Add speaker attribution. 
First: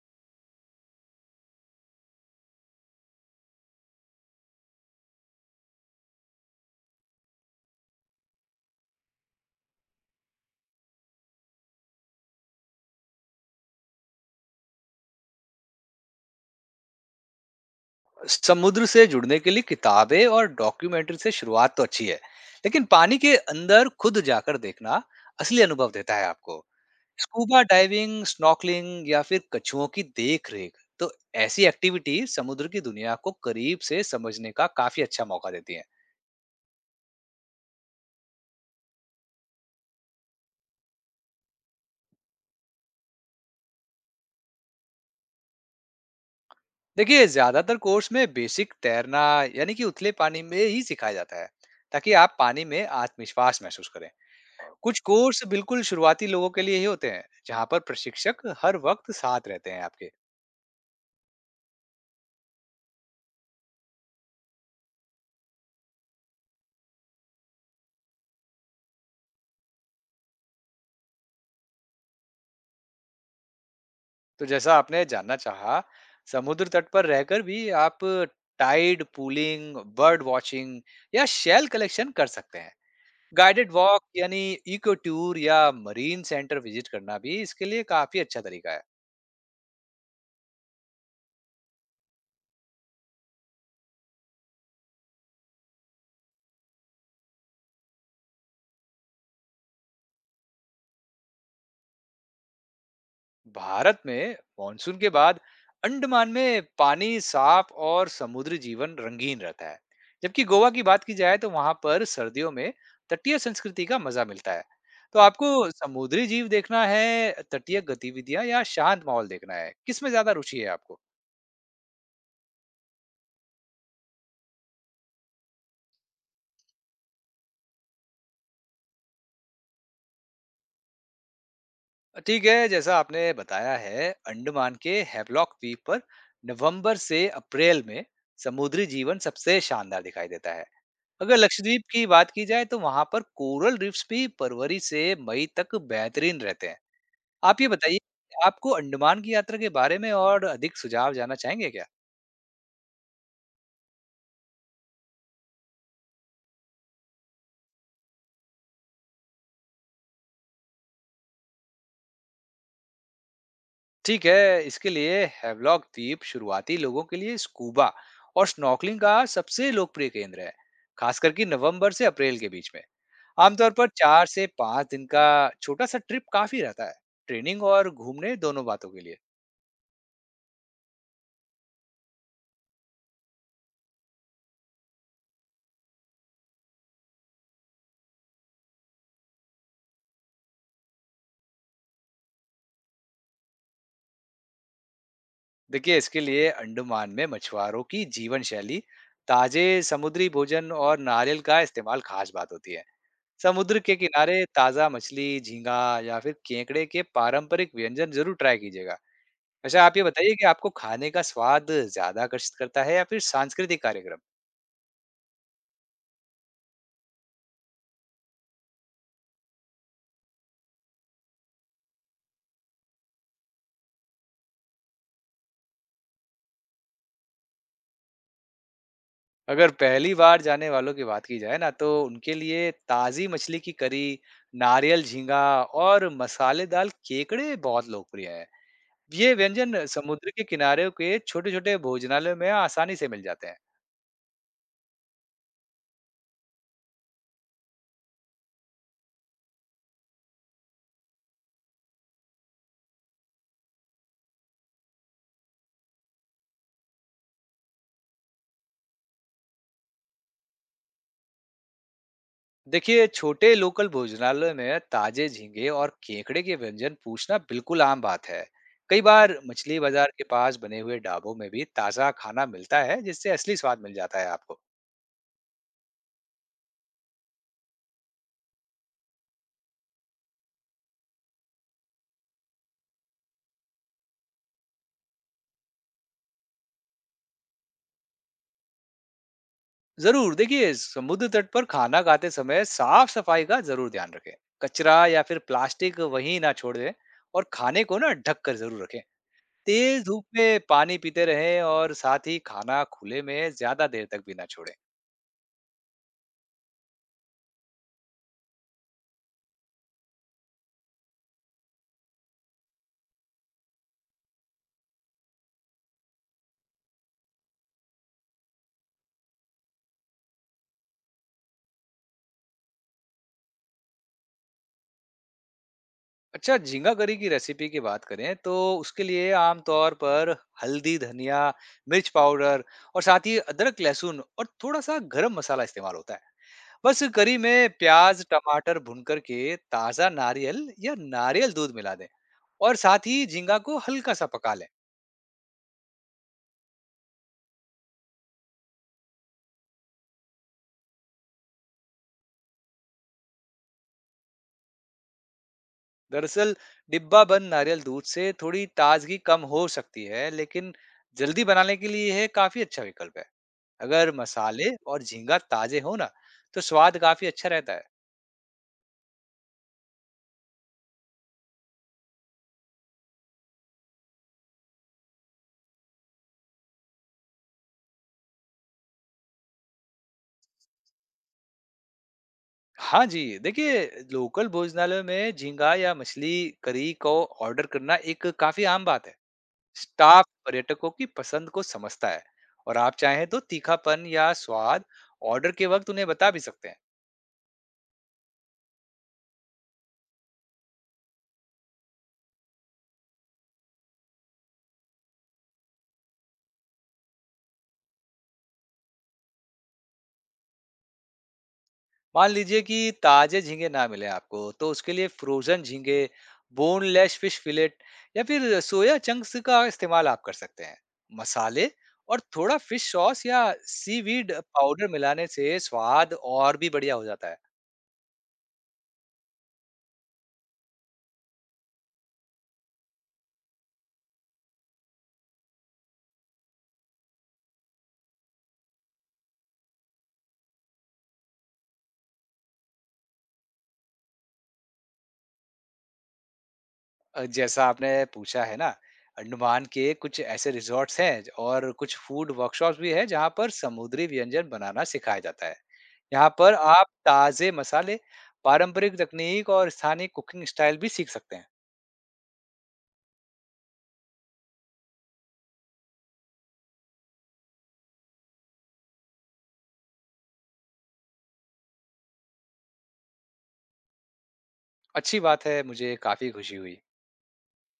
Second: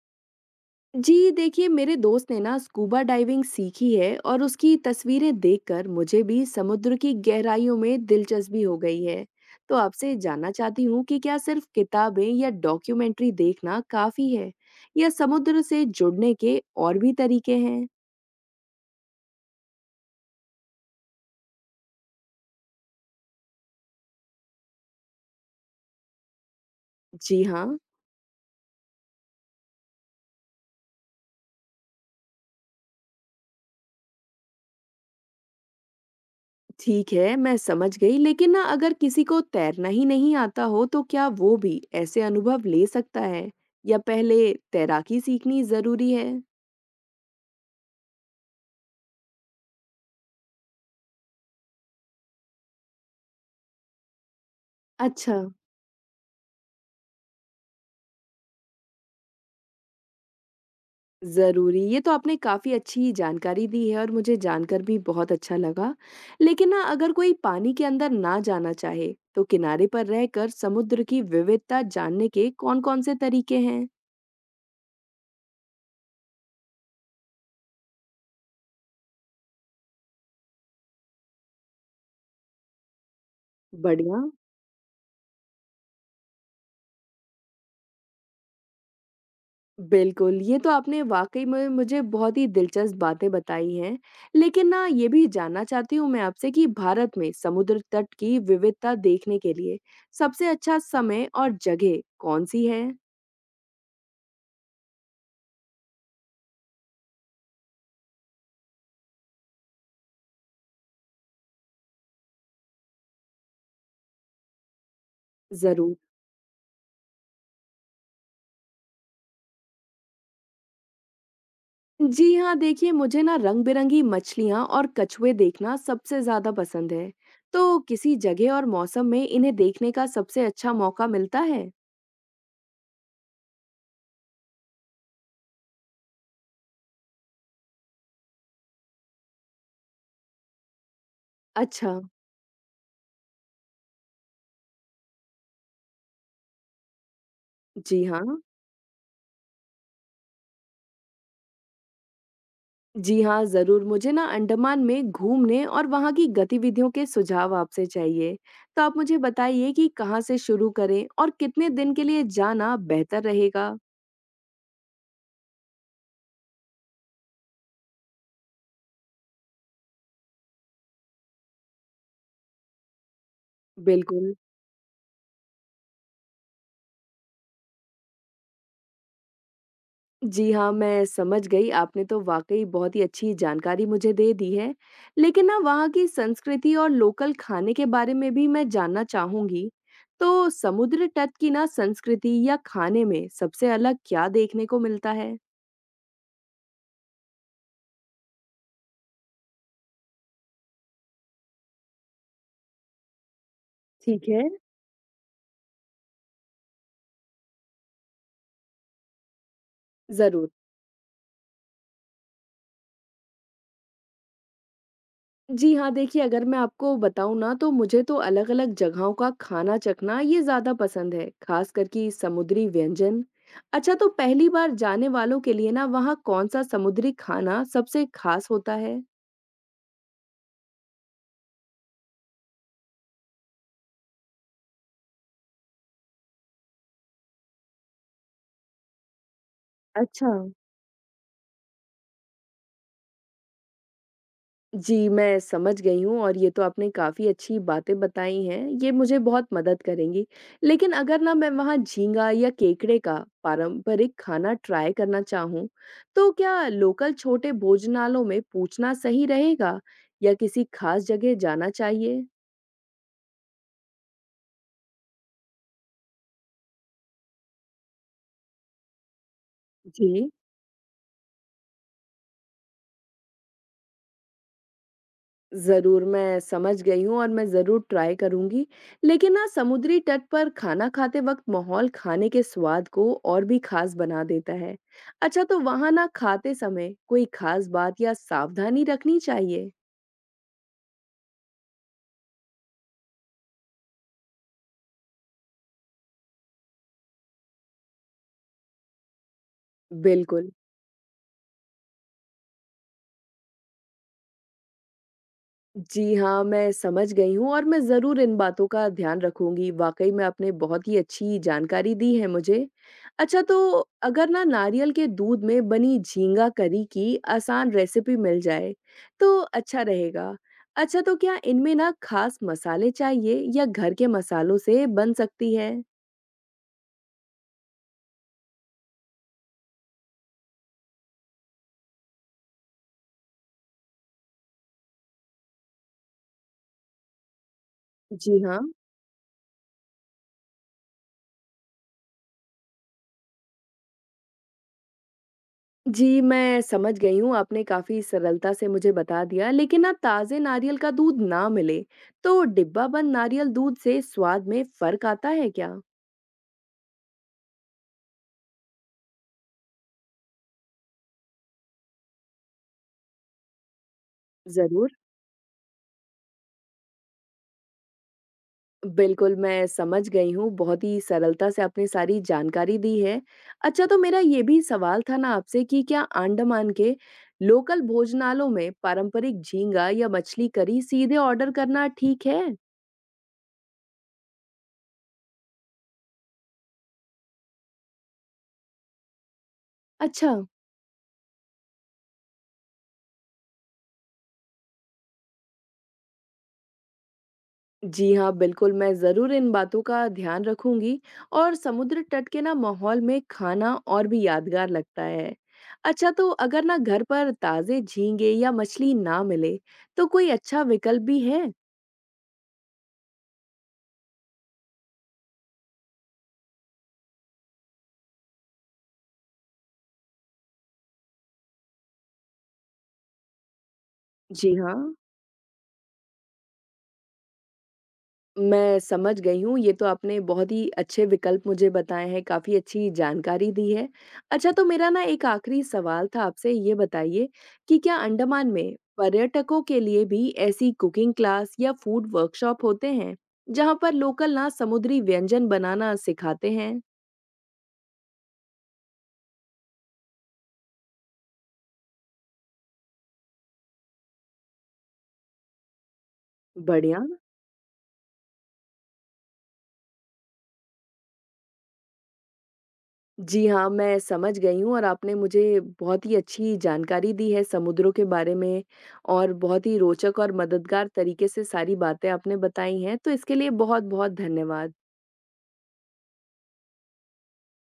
Speaker 1: जी देखिए, मेरे दोस्त ने ना स्कूबा डाइविंग सीखी है और उसकी तस्वीरें देखकर मुझे भी समुद्र की गहराइयों में दिलचस्पी हो गई है। तो आपसे जानना चाहती हूँ कि क्या सिर्फ किताबें या डॉक्यूमेंट्री देखना काफी है, या समुद्र से जुड़ने के और भी तरीके हैं?
Speaker 2: समुद्र से जुड़ने के लिए किताबें और डॉक्यूमेंट्री से शुरुआत तो अच्छी है। लेकिन पानी के अंदर खुद जाकर देखना असली अनुभव देता है आपको।
Speaker 1: जी
Speaker 2: स्कूबा
Speaker 1: हाँ।
Speaker 2: डाइविंग, स्नॉकलिंग या फिर कछुओं की देख रेख, तो ऐसी एक्टिविटी समुद्र की दुनिया को करीब से समझने का काफी अच्छा मौका देती है।
Speaker 1: ठीक है, मैं समझ गई, लेकिन ना अगर किसी को तैरना ही नहीं आता हो, तो क्या वो भी ऐसे अनुभव ले सकता है, या पहले तैराकी सीखनी जरूरी है?
Speaker 2: देखिए, ज्यादातर कोर्स में बेसिक तैरना यानी कि उथले पानी में ही सिखाया जाता है, ताकि आप पानी में आत्मविश्वास महसूस करें। कुछ
Speaker 1: अच्छा।
Speaker 2: कोर्स बिल्कुल शुरुआती लोगों के लिए ही होते हैं, जहाँ पर प्रशिक्षक हर वक्त साथ रहते हैं आपके।
Speaker 1: ज़रूरी, ये तो आपने काफ़ी अच्छी जानकारी दी है और मुझे जानकर भी बहुत अच्छा लगा। लेकिन ना अगर कोई पानी के अंदर ना जाना चाहे, तो किनारे पर रहकर समुद्र की विविधता जानने के कौन-कौन से तरीके हैं?
Speaker 2: तो जैसा आपने जानना चाहा, समुद्र तट पर रहकर भी आप टाइड पूलिंग, बर्ड वॉचिंग या शेल कलेक्शन कर सकते हैं। गाइडेड वॉक
Speaker 1: बढ़िया।
Speaker 2: यानी इको टूर या मरीन सेंटर विजिट करना भी इसके लिए काफी अच्छा तरीका है।
Speaker 1: बिल्कुल, ये तो आपने वाक़ई में मुझे बहुत ही दिलचस्प बातें बताई हैं। लेकिन ना ये भी जानना चाहती हूँ मैं आपसे कि भारत में समुद्र तट की विविधता देखने के लिए सबसे अच्छा समय और जगह कौन-सी है?
Speaker 2: भारत में मानसून के बाद अंडमान में पानी साफ और समुद्री जीवन रंगीन रहता है। जबकि गोवा की बात की जाए तो वहां पर सर्दियों में तटीय संस्कृति का मजा मिलता है। तो आपको
Speaker 1: ज़रूर।
Speaker 2: समुद्री जीव देखना है, तटीय गतिविधियां या शांत माहौल देखना है, किसमें ज्यादा रुचि है आपको?
Speaker 1: जी हाँ, देखिए, मुझे ना रंग-बिरंगी मछलियाँ और कछुए देखना सबसे ज़्यादा पसंद है। तो किसी जगह और मौसम में इन्हें देखने का सबसे अच्छा मौका मिलता है?
Speaker 2: ठीक है, जैसा आपने बताया है, अंडमान के हैवलॉक द्वीप पर नवंबर से अप्रैल में समुद्री जीवन सबसे शानदार दिखाई देता है। अगर लक्षद्वीप
Speaker 1: अच्छा।
Speaker 2: की बात की जाए तो वहां पर कोरल रीफ्स भी फरवरी से मई तक बेहतरीन रहते हैं। आप ये बताइए,
Speaker 1: जी हाँ।
Speaker 2: आपको अंडमान की यात्रा के बारे में और अधिक सुझाव जानना चाहेंगे क्या?
Speaker 1: जी हाँ, ज़रूर। मुझे ना अंडमान में घूमने और वहाँ की गतिविधियों के सुझाव आपसे चाहिए। तो आप मुझे बताइए कि कहाँ से शुरू करें और कितने दिन के लिए जाना बेहतर रहेगा?
Speaker 2: ठीक है, इसके लिए हैवलॉक द्वीप शुरुआती लोगों के लिए स्कूबा और स्नॉर्कलिंग का सबसे लोकप्रिय केंद्र है। खास करके नवंबर से अप्रैल के बीच में आमतौर पर चार
Speaker 1: बिल्कुल।
Speaker 2: से पाँच दिन का छोटा सा ट्रिप काफी रहता है, ट्रेनिंग और घूमने दोनों बातों के लिए।
Speaker 1: जी हाँ, मैं समझ गई, आपने तो वाक़ई बहुत ही अच्छी जानकारी मुझे दे दी है। लेकिन ना वहाँ की संस्कृति और लोकल खाने के बारे में भी मैं जानना चाहूँगी। तो समुद्र तट की ना संस्कृति या खाने में सबसे अलग क्या देखने को मिलता है?
Speaker 2: देखिए, इसके लिए अंडमान में मछुआरों की जीवन शैली, ताजे समुद्री भोजन और नारियल का इस्तेमाल खास बात होती है। समुद्र के
Speaker 1: ठीक
Speaker 2: किनारे
Speaker 1: है,
Speaker 2: ताजा मछली, झींगा या फिर केकड़े के पारंपरिक व्यंजन जरूर ट्राई कीजिएगा। अच्छा, आप ये बताइए कि
Speaker 1: ज़रूर।
Speaker 2: आपको खाने का स्वाद ज्यादा आकर्षित करता है या फिर सांस्कृतिक कार्यक्रम?
Speaker 1: जी हाँ, देखिए, अगर मैं आपको बताऊँ ना, तो मुझे तो अलग-अलग जगहों का खाना चखना ये ज़्यादा पसंद है, ख़ासकर कि समुद्री व्यंजन। अच्छा, तो पहली बार जाने वालों के लिए ना वहाँ कौन-सा समुद्री खाना सबसे ख़ास होता है?
Speaker 2: अगर पहली बार जाने वालों की बात की जाए ना, तो उनके लिए ताजी मछली की करी, नारियल झींगा और मसालेदार केकड़े बहुत लोकप्रिय हैं। ये व्यंजन समुद्र
Speaker 1: अच्छा।
Speaker 2: के किनारे के छोटे-छोटे भोजनालयों में आसानी से मिल जाते हैं।
Speaker 1: जी, मैं समझ गई हूँ और ये तो आपने काफ़ी अच्छी बातें बताई हैं, ये मुझे बहुत मदद करेंगी। लेकिन अगर ना मैं वहाँ झींगा या केकड़े का पारंपरिक खाना ट्राई करना चाहूँ, तो क्या लोकल छोटे भोजनालयों में पूछना सही रहेगा या किसी खास जगह जाना चाहिए?
Speaker 2: देखिए, छोटे लोकल भोजनालय में ताजे झींगे और केकड़े के व्यंजन पूछना बिल्कुल आम बात है। कई बार मछली बाजार के
Speaker 1: जी।
Speaker 2: पास बने हुए ढाबों में भी ताज़ा खाना मिलता है, जिससे असली स्वाद मिल जाता है आपको।
Speaker 1: ज़रूर, मैं समझ गई हूँ और मैं ज़रूर ट्राई करूँगी। लेकिन ना समुद्री तट पर खाना खाते वक़्त माहौल खाने के स्वाद को और भी ख़ास बना देता है। अच्छा, तो वहाँ ना खाते समय कोई ख़ास बात या सावधानी रखनी चाहिए?
Speaker 2: ज़रूर, देखिए, समुद्र तट पर खाना खाते समय साफ-सफाई का ज़रूर ध्यान रखें। कचरा या फिर प्लास्टिक वहीं ना छोड़ दें, और खाने को ना ढक कर ज़रूर रखें। तेज धूप
Speaker 1: बिल्कुल।
Speaker 2: में पानी पीते रहें, और साथ ही खाना खुले में ज्यादा देर तक भी ना छोड़ें।
Speaker 1: जी हाँ, मैं समझ गई हूँ और मैं ज़रूर इन बातों का ध्यान रखूँगी। वाक़ई में आपने बहुत ही अच्छी जानकारी दी है मुझे। अच्छा, तो अगर ना नारियल के दूध में बनी झींगा करी की आसान रेसिपी मिल जाए, तो अच्छा रहेगा। अच्छा, तो क्या इनमें ना ख़ास मसाले चाहिए या घर के मसालों से बन सकती है?
Speaker 2: अच्छा, झींगा करी की रेसिपी की बात करें तो उसके लिए आमतौर पर हल्दी, धनिया, मिर्च पाउडर और साथ ही अदरक, लहसुन और थोड़ा सा गरम मसाला इस्तेमाल होता है। बस करी में प्याज,
Speaker 1: जी हाँ।
Speaker 2: टमाटर भून करके ताज़ा नारियल या नारियल दूध मिला दें, और साथ ही झींगा को हल्का सा पका लें।
Speaker 1: जी, मैं समझ गई हूँ, आपने काफ़ी सरलता से मुझे बता दिया, लेकिन ना ताज़े नारियल का दूध ना मिले, तो डिब्बाबंद नारियल दूध से स्वाद में फ़र्क आता है क्या?
Speaker 2: दरअसल, डिब्बा बंद नारियल दूध से थोड़ी ताजगी कम हो सकती है, लेकिन जल्दी बनाने के लिए यह काफी अच्छा विकल्प है। अगर मसाले
Speaker 1: ज़रूर।
Speaker 2: और झींगा ताजे हो ना, तो स्वाद काफी अच्छा रहता है।
Speaker 1: बिल्कुल, मैं समझ गई हूँ, बहुत ही सरलता से आपने सारी जानकारी दी है। अच्छा, तो मेरा ये भी सवाल था ना आपसे कि क्या अंडमान के लोकल भोजनालयों में पारंपरिक झींगा या मछली करी सीधे ऑर्डर करना ठीक है?
Speaker 2: हाँ जी, देखिए, लोकल भोजनालय में झींगा या मछली करी को ऑर्डर करना एक काफी आम बात है। स्टाफ
Speaker 1: अच्छा।
Speaker 2: पर्यटकों की पसंद को समझता है, और आप चाहें तो तीखापन या स्वाद ऑर्डर के वक्त उन्हें बता भी सकते हैं।
Speaker 1: जी हाँ, बिल्कुल, मैं ज़रूर इन बातों का ध्यान रखूँगी और समुद्र तट के ना माहौल में खाना और भी यादगार लगता है। अच्छा, तो अगर ना घर पर ताज़े झींगे या मछली ना मिले, तो कोई अच्छा विकल्प भी है?
Speaker 2: मान लीजिए कि ताजे झींगे ना मिले आपको, तो उसके लिए फ्रोजन झींगे, बोनलेस फिश फिलेट या फिर सोया चंक्स का इस्तेमाल आप कर सकते हैं। मसाले और थोड़ा फिश सॉस या सीवीड
Speaker 1: जी
Speaker 2: पाउडर
Speaker 1: हाँ।
Speaker 2: मिलाने से स्वाद और भी बढ़िया हो जाता है।
Speaker 1: मैं समझ गई हूँ, ये तो आपने बहुत ही अच्छे विकल्प मुझे बताए हैं, काफ़ी अच्छी जानकारी दी है। अच्छा, तो मेरा ना एक आखिरी सवाल था आपसे, ये बताइए कि क्या अंडमान में पर्यटकों के लिए भी ऐसी कुकिंग क्लास या फूड वर्कशॉप होते हैं, जहाँ पर लोकल ना समुद्री व्यंजन बनाना सिखाते हैं?
Speaker 2: जैसा आपने पूछा है ना, अंडमान के कुछ ऐसे रिजॉर्ट्स हैं और कुछ फूड वर्कशॉप्स भी है, जहाँ पर समुद्री व्यंजन बनाना सिखाया जाता है। यहाँ पर आप
Speaker 1: बढ़िया।
Speaker 2: ताजे मसाले, पारंपरिक तकनीक और स्थानीय कुकिंग स्टाइल भी सीख सकते हैं।
Speaker 1: जी हाँ, मैं समझ गई हूँ और आपने मुझे बहुत ही अच्छी जानकारी दी है समुद्रों के बारे में और बहुत ही रोचक और मददगार तरीके से सारी बातें आपने बताई हैं, तो इसके लिए बहुत-बहुत धन्यवाद।
Speaker 2: अच्छी बात है, मुझे काफ़ी खुशी हुई।